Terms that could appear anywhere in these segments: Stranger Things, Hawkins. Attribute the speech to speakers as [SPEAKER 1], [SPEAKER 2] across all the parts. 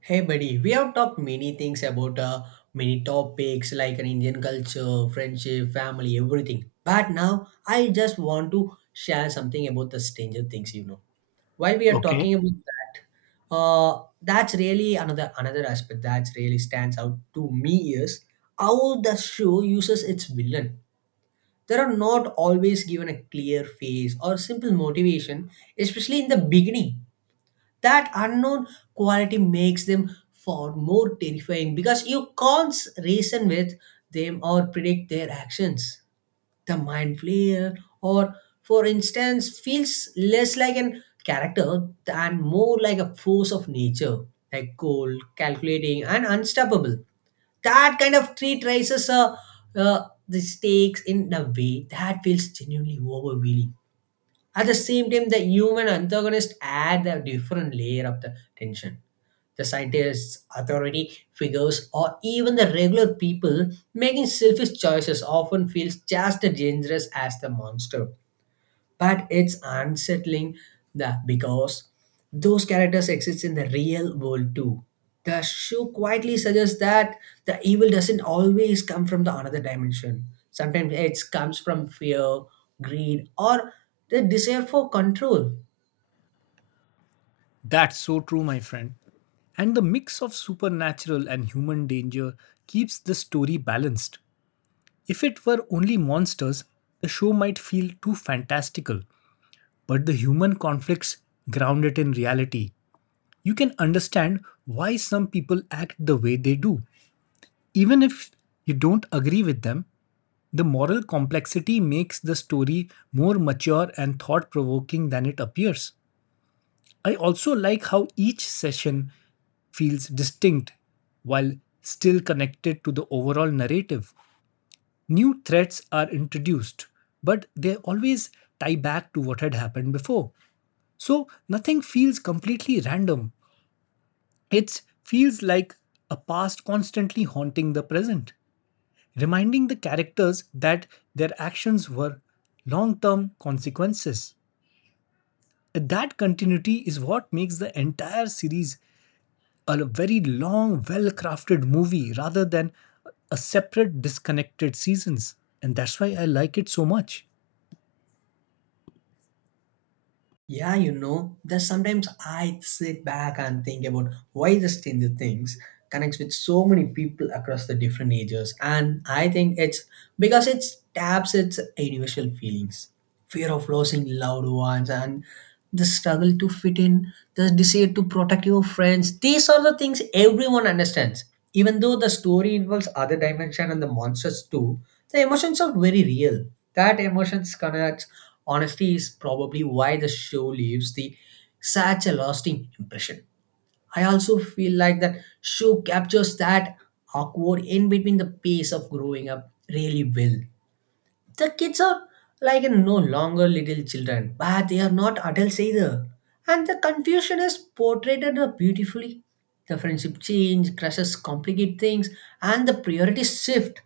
[SPEAKER 1] Hey buddy, we have talked many things about many topics like an Indian culture, friendship, family, everything. But now I just want to share something about the Stranger Things, you know. While we are
[SPEAKER 2] Okay,
[SPEAKER 1] talking about that, that's really another aspect that really stands out to me is how the show uses its villain. They are not always given a clear face or simple motivation, especially in the beginning that unknown quality makes them far more terrifying because you can't reason with them or predict their actions. The mind player, or for instance, feels less like an character and more like a force of nature, like cold, calculating, and unstoppable. That kind of treat raises uh, the stakes in a way that feels genuinely overwhelming. At the same time, the human antagonists add a different layer of the tension. The scientists, authority figures, or even the regular people making selfish choices often feels just as dangerous as the monster but it's unsettling that because those characters exist in the real world too. The show quietly suggests that the evil doesn't always come from the another dimension. Sometimes it comes from fear, greed, or the desire for control.
[SPEAKER 2] that's so true, my friend. And the mix of supernatural and human danger keeps the story balanced. If it were only monsters, the show might feel too fantastical, but the human conflicts ground it in reality. You can understand why some people act the way they do. Even if you don't agree with them, the moral complexity makes the story more mature and thought provoking than it appears. I also like how each session feels distinct while still connected to the overall narrative. New threats are introduced, but they always tie back to what had happened before. So nothing feels completely random. It feels like a past constantly haunting the present, reminding the characters that their actions were long term consequences. That continuity is what makes the entire series a very long, well crafted movie rather than a separate, disconnected seasons. And that's why I like it so much.
[SPEAKER 1] Yeah, you know, there's sometimes I sit back and think about why the Stranger Things connects with so many people across the different ages. And I think it's because it taps its universal feelings fear of losing loved ones and the struggle to fit in, the desire to protect your friends. These are the things everyone understands. Even though the story involves other dimension and the monsters too, the emotions are very real. That emotions connects Honesty is probably why the show leaves the such a lasting impression. I also feel like that show captures that awkward in between the pace of growing up really well. The kids are like no longer little children, but they are not adults either. And the confusion is portrayed beautifully. The friendship change, crushes complicate things, and the priorities shift.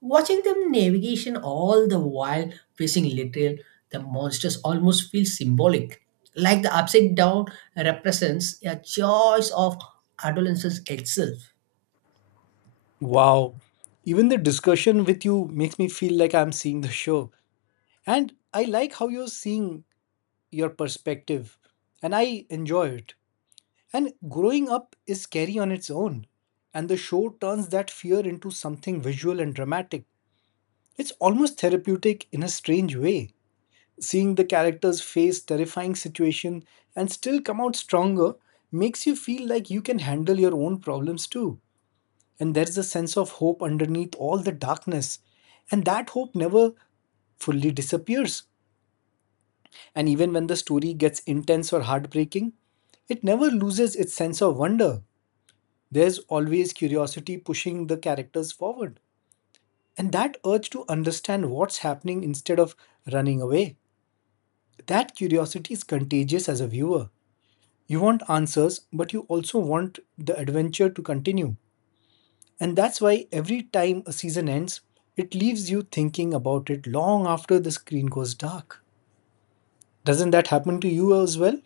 [SPEAKER 1] Watching them navigation all the while facing literal the monsters almost feels symbolic, like the upside down represents a choice of adolescence itself.
[SPEAKER 2] Wow. Even the discussion with you makes me feel like I'm seeing the show. And I like how you're seeing your perspective. And I enjoy it. And growing up is scary on its own. And the show turns that fear into something visual and dramatic. It's almost therapeutic in a strange way. Seeing the characters face terrifying situation and still come out stronger makes you feel like you can handle your own problems too. And there's a sense of hope underneath all the darkness. And that hope never fully disappears. And even when the story gets intense or heartbreaking, it never loses its sense of wonder. There's always curiosity pushing the characters forward. And that urge to understand what's happening instead of running away. That curiosity is contagious as a viewer. You want answers, but you also want the adventure to continue. And that's why every time a season ends, it leaves you thinking about it long after the screen goes dark. Doesn't that happen to you as well?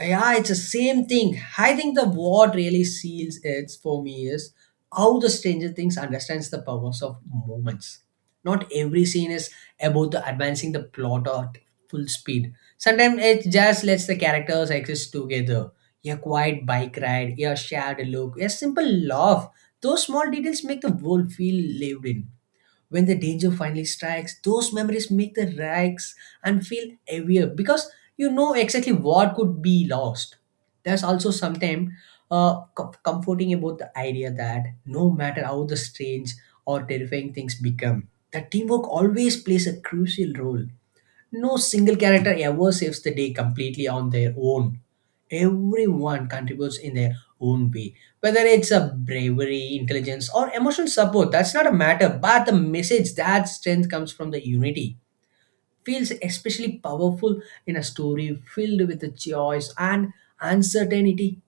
[SPEAKER 1] Yeah, it's the same thing. I think the what really seals it for me is how the Stranger Things understands the powers of moments. Not every scene is about the advancing the plot at full speed. Sometimes it just lets the characters exist together. A quiet bike ride, a shared look, a simple laugh. Those small details make the world feel lived in when the danger finally strikes, those memories make the rags and feel heavier because you know exactly what could be lost. There's also sometimes comforting about the idea that no matter how the strange or terrifying things become, the teamwork always plays a crucial role. No single character ever saves the day completely on their own. Everyone contributes in their own way. Whether it's a bravery, intelligence, or emotional support, that's not a matter, but the message that strength comes from the unity feels especially powerful in a story filled with the choice and uncertainty.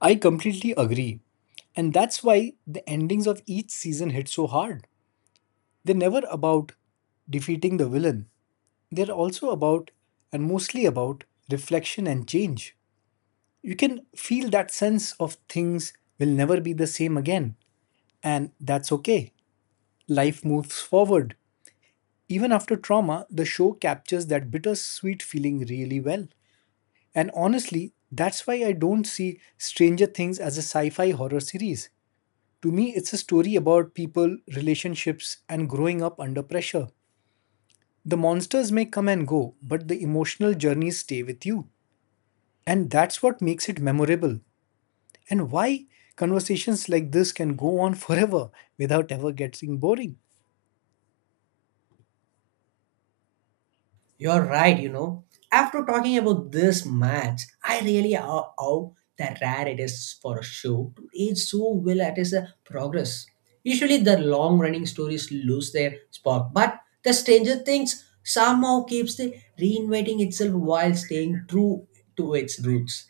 [SPEAKER 2] I completely agree. And that's why the endings of each season hit so hard. They're never about defeating the villain, they're also about, and mostly about, reflection and change. You can feel that sense of things will never be the same again, and that's okay. Life moves forward. Even after trauma, the show captures that bittersweet feeling really well. And honestly, that's why I don't see Stranger Things as a sci fi horror series. To me, it's a story about people, relationships, and growing up under pressure. The monsters may come and go, but the emotional journeys stay with you. And that's what makes it memorable. And why conversations like this can go on forever without ever getting boring.
[SPEAKER 1] You're right, you know. After talking about this match, I really how the rare it is for a show to age so well at its progress. Usually, the long running stories lose their spark, but the Stranger Things somehow keeps the reinventing itself while staying true to its roots.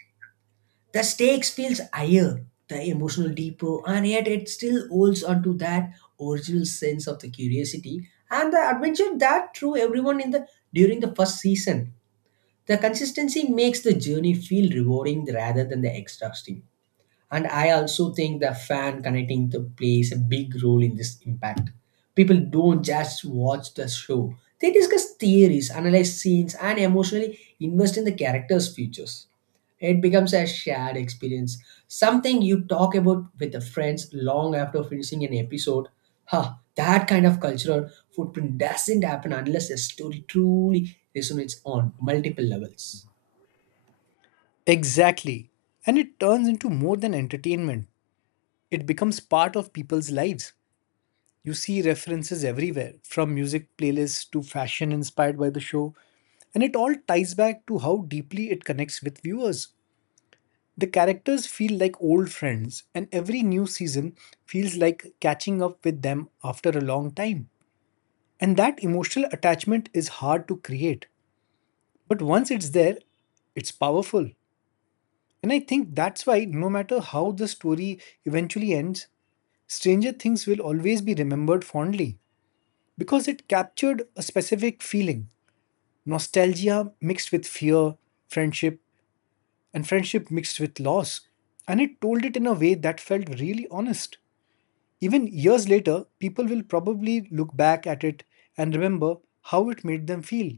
[SPEAKER 1] The stakes feels higher, the emotional deeper, and yet it still holds onto that original sense of the curiosity and the adventure that drew everyone in the during the first season. The consistency makes the journey feel rewarding rather than the exhausting. And I also think the fan connecting to plays a big role in this impact. People don't just watch the show, they discuss theories, analyze scenes, and emotionally invest in the characters' futures. It becomes a shared experience, something you talk about with the friends long after finishing an episode. Huh, that kind of cultural footprint doesn't happen unless a story truly resonates on multiple levels.
[SPEAKER 2] Exactly. And it turns into more than entertainment. It becomes part of people's lives. You see references everywhere, from music playlists to fashion inspired by the show, and it all ties back to how deeply it connects with viewers. The characters feel like old friends, and every new season feels like catching up with them after a long time. And that emotional attachment is hard to create. But once it's there, it's powerful. And I think that's why, no matter how the story eventually ends, Stranger Things will always be remembered fondly because it captured a specific feeling nostalgia mixed with fear, friendship, and friendship mixed with loss. And it told it in a way that felt really honest. Even years later, people will probably look back at it and remember how it made them feel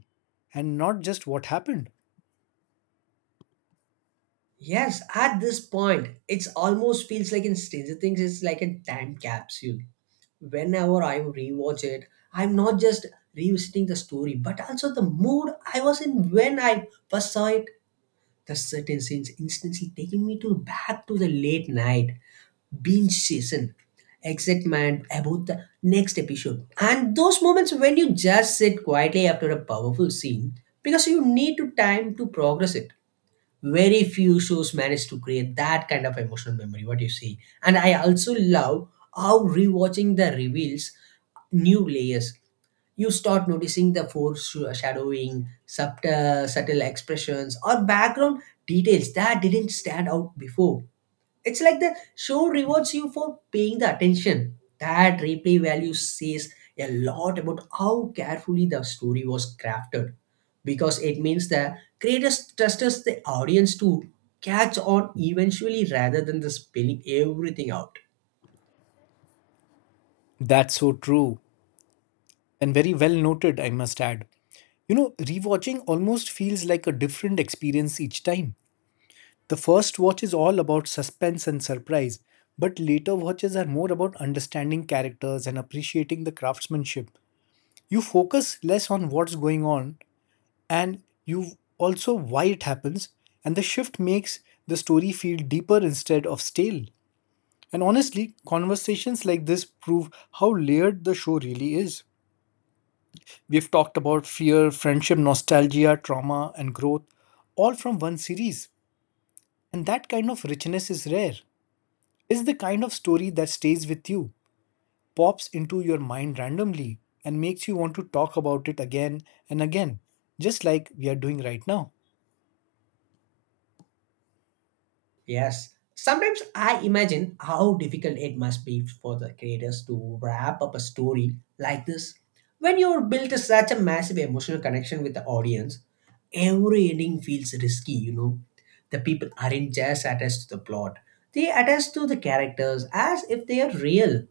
[SPEAKER 2] and not just what happened.
[SPEAKER 1] Yes, at this point, it's almost feels like in Stranger Things, it's like a time capsule. Whenever I rewatch it, I'm not just revisiting the story, but also the mood I was in when I first saw it. The certain scenes instantly taking me to back to the late night binge season excitement about the next episode and those moments when you just sit quietly after a powerful scene because you need to time to progress it very few shows manage to create that kind of emotional memory what you see and I also love how rewatching the reveals new layers you start noticing the foreshadowing, subtle expressions, or background details that didn't stand out before. It's like the show rewards you for paying the attention. That replay value says a lot about how carefully the story was crafted because it means the creators trusts the audience to catch on eventually rather than the spelling everything out.
[SPEAKER 2] That's so true and very well noted, I must add. You know, rewatching almost feels like a different experience each time. The first watch is all about suspense and surprise, but later watches are more about understanding characters and appreciating the craftsmanship. You focus less on what's going on and you also why it happens, and the shift makes the story feel deeper instead of stale. And honestly, conversations like this prove how layered the show really is. We've talked about fear, friendship, nostalgia, trauma, and growth, all from one series. And that kind of richness is rare. It's the kind of story that stays with you, pops into your mind randomly, and makes you want to talk about it again and again, just like we are doing right now.
[SPEAKER 1] Yes. Sometimes I imagine how difficult it must be for the creators to wrap up a story like this. When you build such a massive emotional connection with the audience, every ending feels risky, you know. The people aren't just attached to the plot, they attach to the characters as if they are real.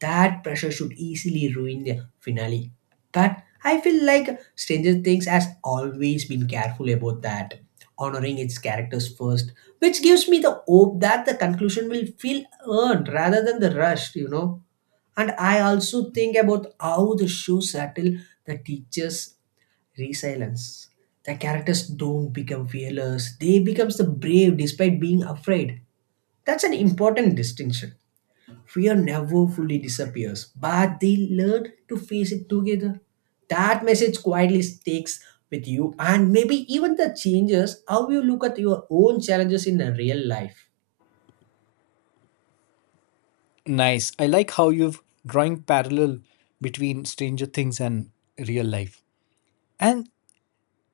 [SPEAKER 1] That pressure should easily ruin the finale. But I feel like Stranger Things has always been careful about that, honoring its characters first, which gives me the hope that the conclusion will feel earned rather than the rushed, you know. And I also think about how the show settle the teachers' resilience. The characters don't become fearless; they becomes the brave despite being afraid. That's an important distinction. Fear never fully disappears, but they learn to face it together. That message quietly sticks with you and maybe even the changes how you look at your own challenges in the real life.
[SPEAKER 2] Nice. I like how you've drawing parallel between Stranger Things and real life. And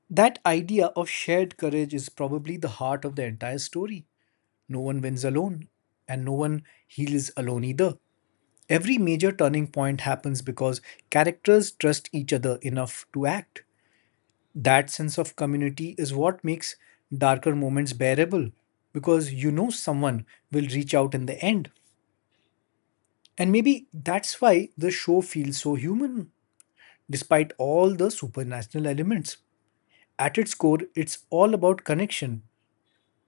[SPEAKER 2] that idea of shared courage is probably the heart of the entire story. No one wins alone, and no one heals alone either. Every major turning point happens because characters trust each other enough to act. That sense of community is what makes darker moments bearable because you know someone will reach out in the end. And maybe that's why the show feels so human, despite all the supernatural elements. At its core, it's all about connection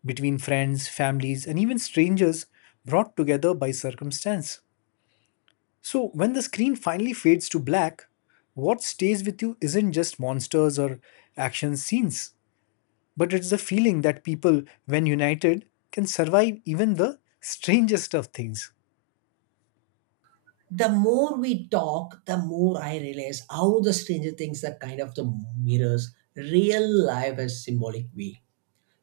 [SPEAKER 2] between friends, families, and even strangers brought together by circumstance. So, when the screen finally fades to black, what stays with you isn't just monsters or action scenes, but it's the feeling that people, when united, can survive even the strangest of things.
[SPEAKER 1] The more we talk, the more I realize how the Stranger Things are kind of the mirrors real life as symbolic way.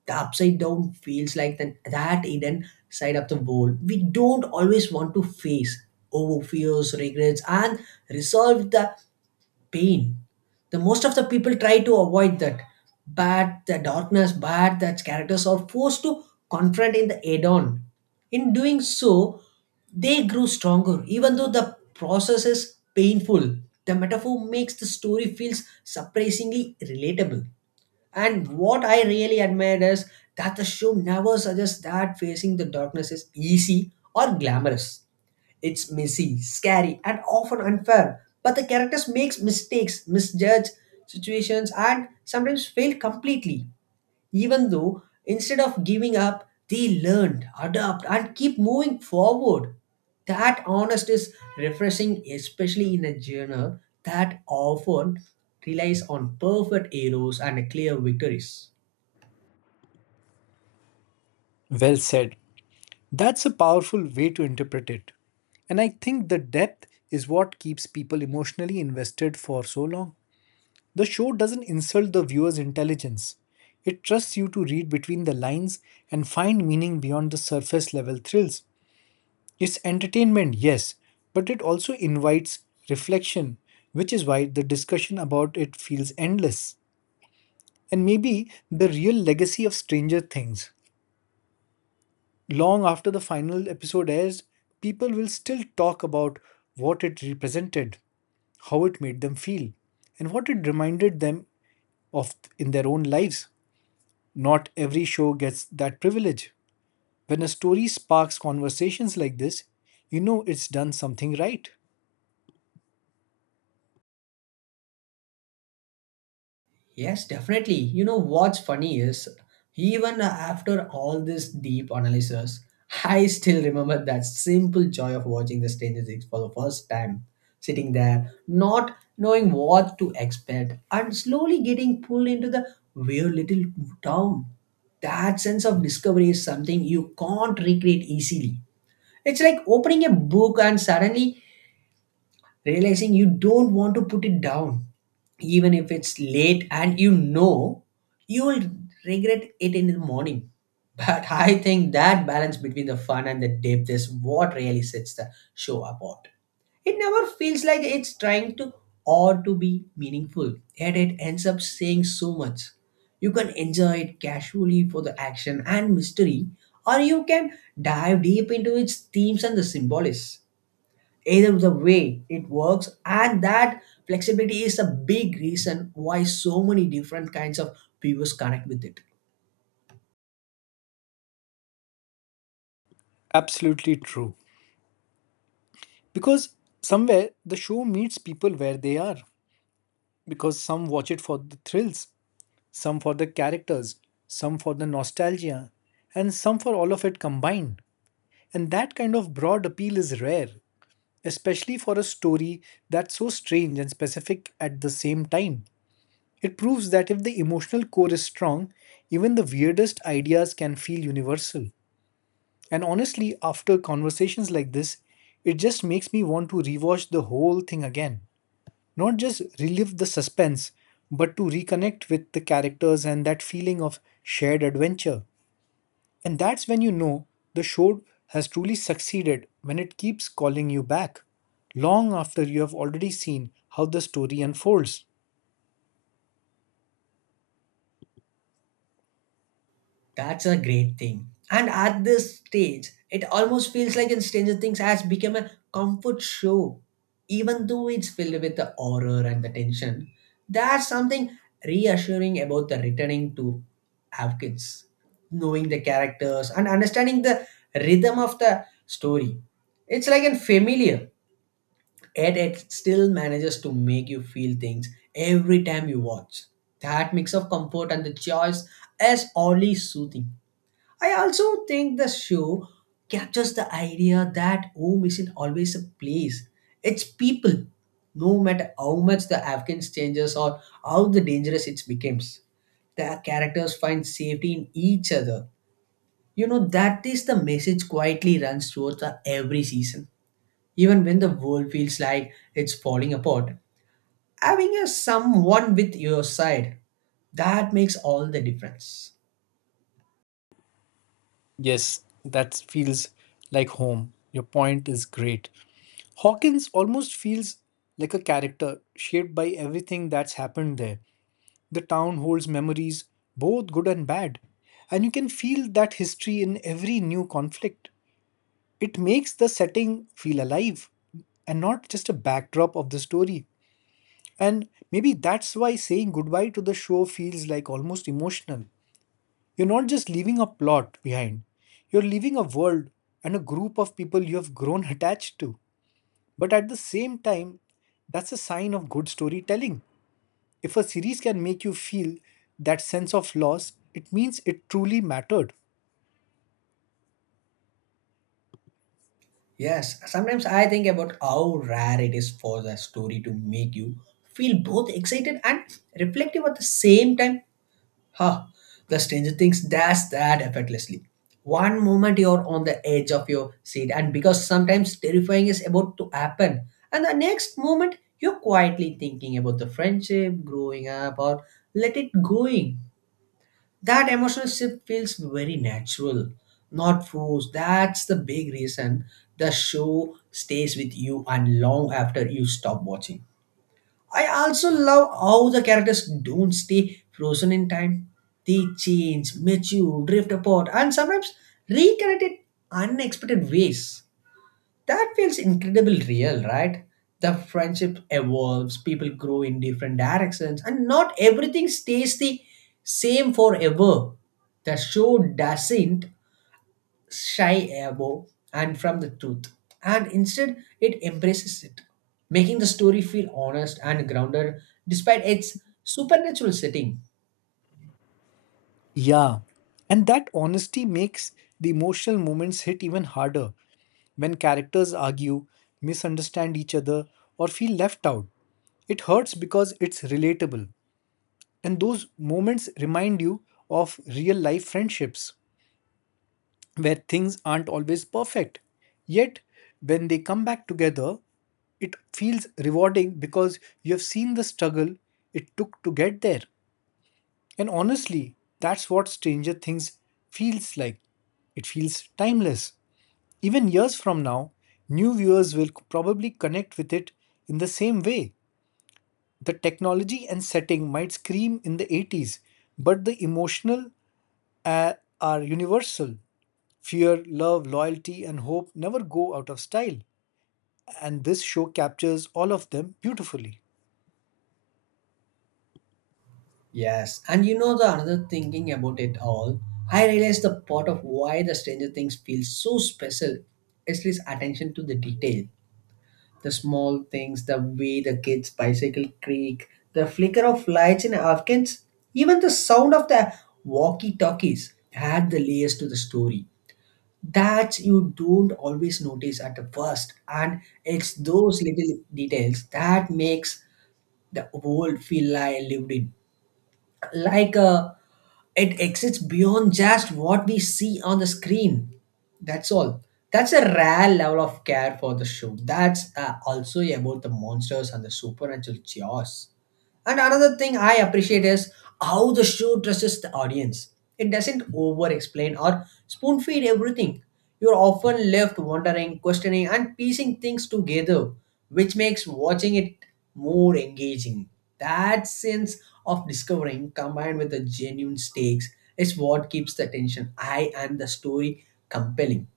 [SPEAKER 1] The upside down feels like the, that hidden side of the world we don't always want to face over fears, regrets, and resolve the pain. The most of the people try to avoid that, but the darkness, but that characters are forced to confront in the add-on. In doing so, they grew stronger, even though the process is painful. The metaphor makes the story feels surprisingly relatable. And what I really admired is that the show never suggests that facing the darkness is easy or glamorous. It's messy, scary, and often unfair. But the characters makes mistakes, misjudge situations, and sometimes fail completely. Even though instead of giving up, they learn, adapt, and keep moving forward. That honest is refreshing, especially in a genre that often relies on perfect heroes and clear victories.
[SPEAKER 2] Well said. That's a powerful way to interpret it. And I think the depth is what keeps people emotionally invested for so long. The show doesn't insult the viewer's intelligence. It trusts you to read between the lines and find meaning beyond the surface level thrills. It's entertainment, yes, but it also invites reflection, which is why the discussion about it feels endless. And maybe the real legacy of Stranger Things. Long after the final episode airs, people will still talk about what it represented, how it made them feel, and what it reminded them of in their own lives. Not every show gets that privilege. When a story sparks conversations like this, you know it's done something right.
[SPEAKER 1] Yes, definitely. You know what's funny is even after all this deep analysis, I still remember that simple joy of watching the Stranger Things for the first time, sitting there, not knowing what to expect, and slowly getting pulled into the weird little town. That sense of discovery is something you can't recreate easily. It's like opening a book and suddenly realizing you don't want to put it down, even if it's late and you know you will regret it in the morning. But I think that balance between the fun and the depth is what really sets the show apart. It never feels like it's trying to or to be meaningful, yet it ends up saying so much. You can enjoy it casually for the action and mystery, or you can dive deep into its themes and the symbolism either the way it works and that flexibility is a big reason why so many different kinds of viewers connect with it.
[SPEAKER 2] Absolutely true. Because somewhere the show meets people where they are. Because some watch it for the thrills, some for the characters, some for the nostalgia, and some for all of it combined. And that kind of broad appeal is rare, especially for a story that's so strange and specific at the same time. It proves that if the emotional core is strong, even the weirdest ideas can feel universal. And honestly, after conversations like this, it just makes me want to rewatch the whole thing again. Not just relive the suspense, but to reconnect with the characters and that feeling of shared adventure. And that's when you know the show has truly succeeded when it keeps calling you back, long after you have already seen how the story unfolds.
[SPEAKER 1] That's a great thing and at this stage it almost feels like in Stranger Things has become a comfort show even though it's filled with the horror and the tension there's something reassuring about the returning to Hawkins, knowing the characters and understanding the rhythm of the story. It's like a familiar. Yet it still manages to make you feel things every time you watch. That mix of comfort and the choice is oddly soothing. I also think the show captures the idea that home isn't always a place, it's people, no matter how much the Afghans changes or how the dangerous it becomes the characters find safety in each other. You know, that is the message quietly runs throughout the every season. Even when the world feels like it's falling apart, having a someone with your side, that makes all the difference.
[SPEAKER 2] Yes, that feels like home. Your point is great. Hawkins almost feels like a character shaped by everything that's happened there. The town holds memories, both good and bad, and you can feel that history in every new conflict. It makes the setting feel alive and not just a backdrop of the story. And maybe that's why saying goodbye to the show feels like almost emotional. You're not just leaving a plot behind, you're leaving a world and a group of people you have grown attached to. But at the same time, that's a sign of good storytelling. If a series can make you feel that sense of loss, it means it truly mattered.
[SPEAKER 1] Yes, sometimes I think about how rare it is for the story to make you feel both excited and reflective at the same time Ha! The Stranger Things does that effortlessly. One moment you're on the edge of your seat, and because sometimes terrifying is about to happen, and the next moment you're quietly thinking about the friendship, growing up, or let it going. That emotional shift feels very natural, not forced. That's the big reason the show stays with you and long after you stop watching. I also love how the characters don't stay frozen in time. They change, mature, drift apart, and sometimes reconnect in unexpected ways. That feels incredibly real, right? The friendship evolves, people grow in different directions, and not everything stays the same forever. The show doesn't shy above and from the truth, and instead it embraces it, making the story feel honest and grounded despite its supernatural setting.
[SPEAKER 2] Yeah. And that honesty makes the emotional moments hit even harder when characters argue, misunderstand each other, or feel left out. It hurts because it's relatable. And those moments remind you of real life friendships, where things aren't always perfect. Yet, when they come back together, it feels rewarding because you have seen the struggle it took to get there. And honestly, that's what Stranger Things feels like. It feels timeless. Even years from now, new viewers will probably connect with it in the same way. The technology and setting might scream in the 80s, but the emotional uh, are universal. Fear, love, loyalty, and hope never go out of style, and this show captures all of them beautifully.
[SPEAKER 1] Yes, and you know the another thinking about it all, I realized the part of why the Stranger Things feels so special is its attention to the detail. The small things, the way the kids' bicycle creak, the flicker of lights in Afghans, even the sound of the walkie talkies add the layers to the story, that you don't always notice at the first, and it's those little details that makes the world feel like lived in, like it exists beyond just what we see on the screen. That's all. That's a rare level of care for the show that's also about the monsters and the supernatural chaos. And another thing I appreciate is how the show dresses the audience. It doesn't over explain or spoon feed everything. You're often left wondering, questioning, and piecing things together, which makes watching it more engaging. That sense of discovering combined with the genuine stakes is what keeps the tension high and the story compelling.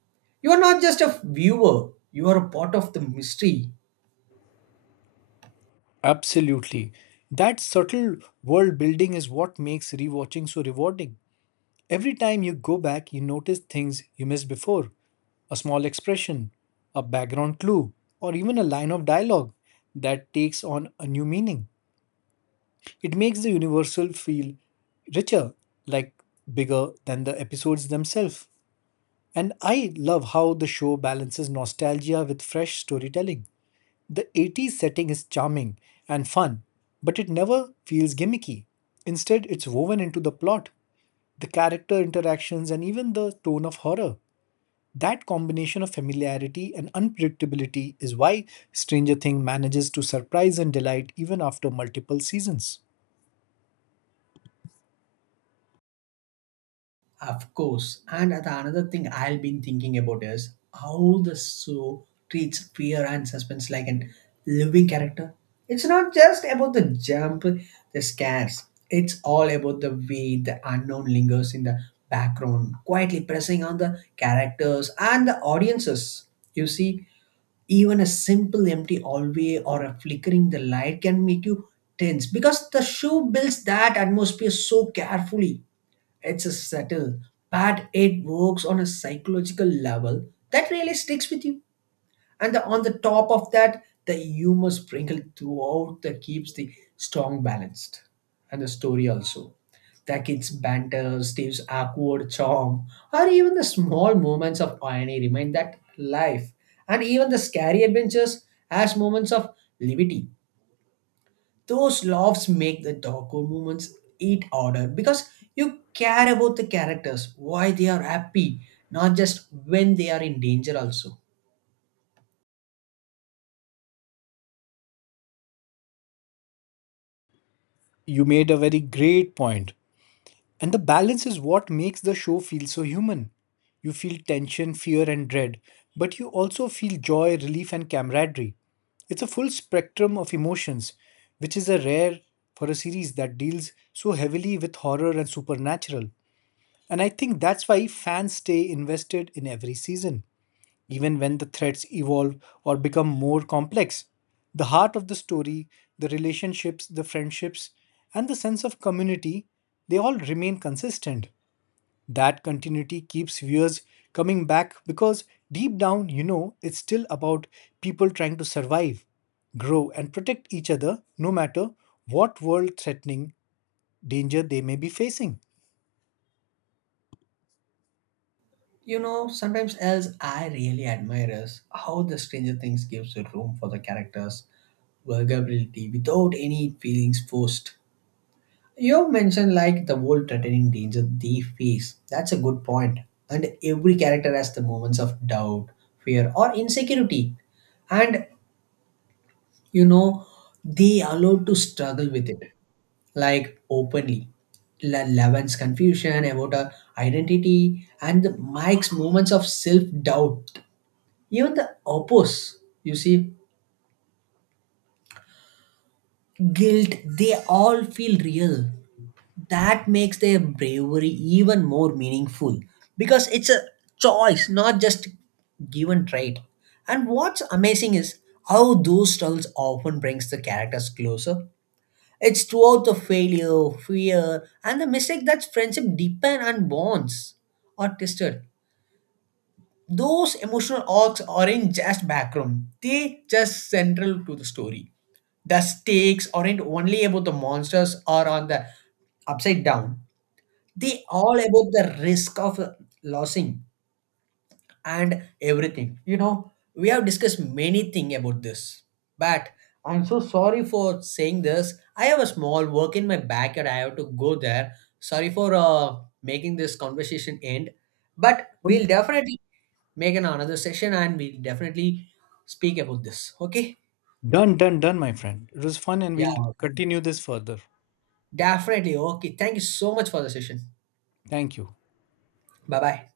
[SPEAKER 1] You are not just a viewer, you are a part of the mystery.
[SPEAKER 2] Absolutely. That subtle world building is what makes rewatching so rewarding. Every time you go back, you notice things you missed before a small expression, a background clue, or even a line of dialogue that takes on a new meaning. It makes the universal feel richer, like bigger than the episodes themselves. And I love how the show balances nostalgia with fresh storytelling. The 80s setting is charming and fun, but it never feels gimmicky. Instead, it's woven into the plot, the character interactions, and even the tone of horror. That combination of familiarity and unpredictability is why Stranger Things manages to surprise and delight even after multiple seasons.
[SPEAKER 1] Of course. And the another thing I'll been thinking about is how the show treats fear and suspense like an living character. It's not just about the jump, the scares. It's all about the way the unknown lingers in the background, quietly pressing on the characters and the audiences. You see, even a simple empty hallway or a flickering the light can make you tense because the show builds that atmosphere so carefully. It's a subtle, but it works on a psychological level that really sticks with you. And on the top of that, the humor sprinkled throughout that keeps the strong balanced. And the story also. The kids' banter, Steve's awkward charm, or even the small moments of irony remind that life and even the scary adventures as moments of levity, those laughs make the Doggo moments eat harder because you care about the characters, why they are happy, not just when they are in danger also.
[SPEAKER 2] You made a very great point. And the balance is what makes the show feel so human. You feel tension, fear, and dread, but you also feel joy, relief, and camaraderie. It's a full spectrum of emotions, which is a rare for a series that deals so heavily with horror and supernatural. And I think that's why fans stay invested in every season. Even when the threats evolve or become more complex, the heart of the story, the relationships, the friendships, and the sense of community, they all remain consistent. That continuity keeps viewers coming back because deep down, you know, it's still about people trying to survive, grow, and protect each other no matter what world threatening danger they may be facing.
[SPEAKER 1] You know, sometimes else I really admire is how the Stranger Things gives it room for the characters vulnerability without any feelings forced. You mentioned like the whole threatening danger they face. That's a good point. And every character has the moments of doubt, fear, or insecurity. And you know they allowed to struggle with it, like openly. Levin's confusion about her identity and the mike's moments of self-doubt, even the oppose you see guilt, they all feel real. That makes their bravery even more meaningful because it's a choice, not just given trait. And what's amazing is how those struggles often brings the characters closer. It's throughout the failure, fear, and the mistake that friendship deepen and bonds are tested. Those emotional arcs aren't just background, they just central to the story. The stakes aren't only about the monsters or on the upside down. They all about the risk of losing and everything. You know, we have discussed many things about this, but I'm so sorry for saying this. I have a small work in my backyard. I have to go there. Sorry for making this conversation end, but we'll definitely make an another session and we'll definitely speak about this. Okay?
[SPEAKER 2] Done, done, done, my friend. It was fun and
[SPEAKER 1] Yeah,
[SPEAKER 2] we'll continue this further.
[SPEAKER 1] definitely. Okay. Thank you so much for the session.
[SPEAKER 2] Thank you.
[SPEAKER 1] Bye bye.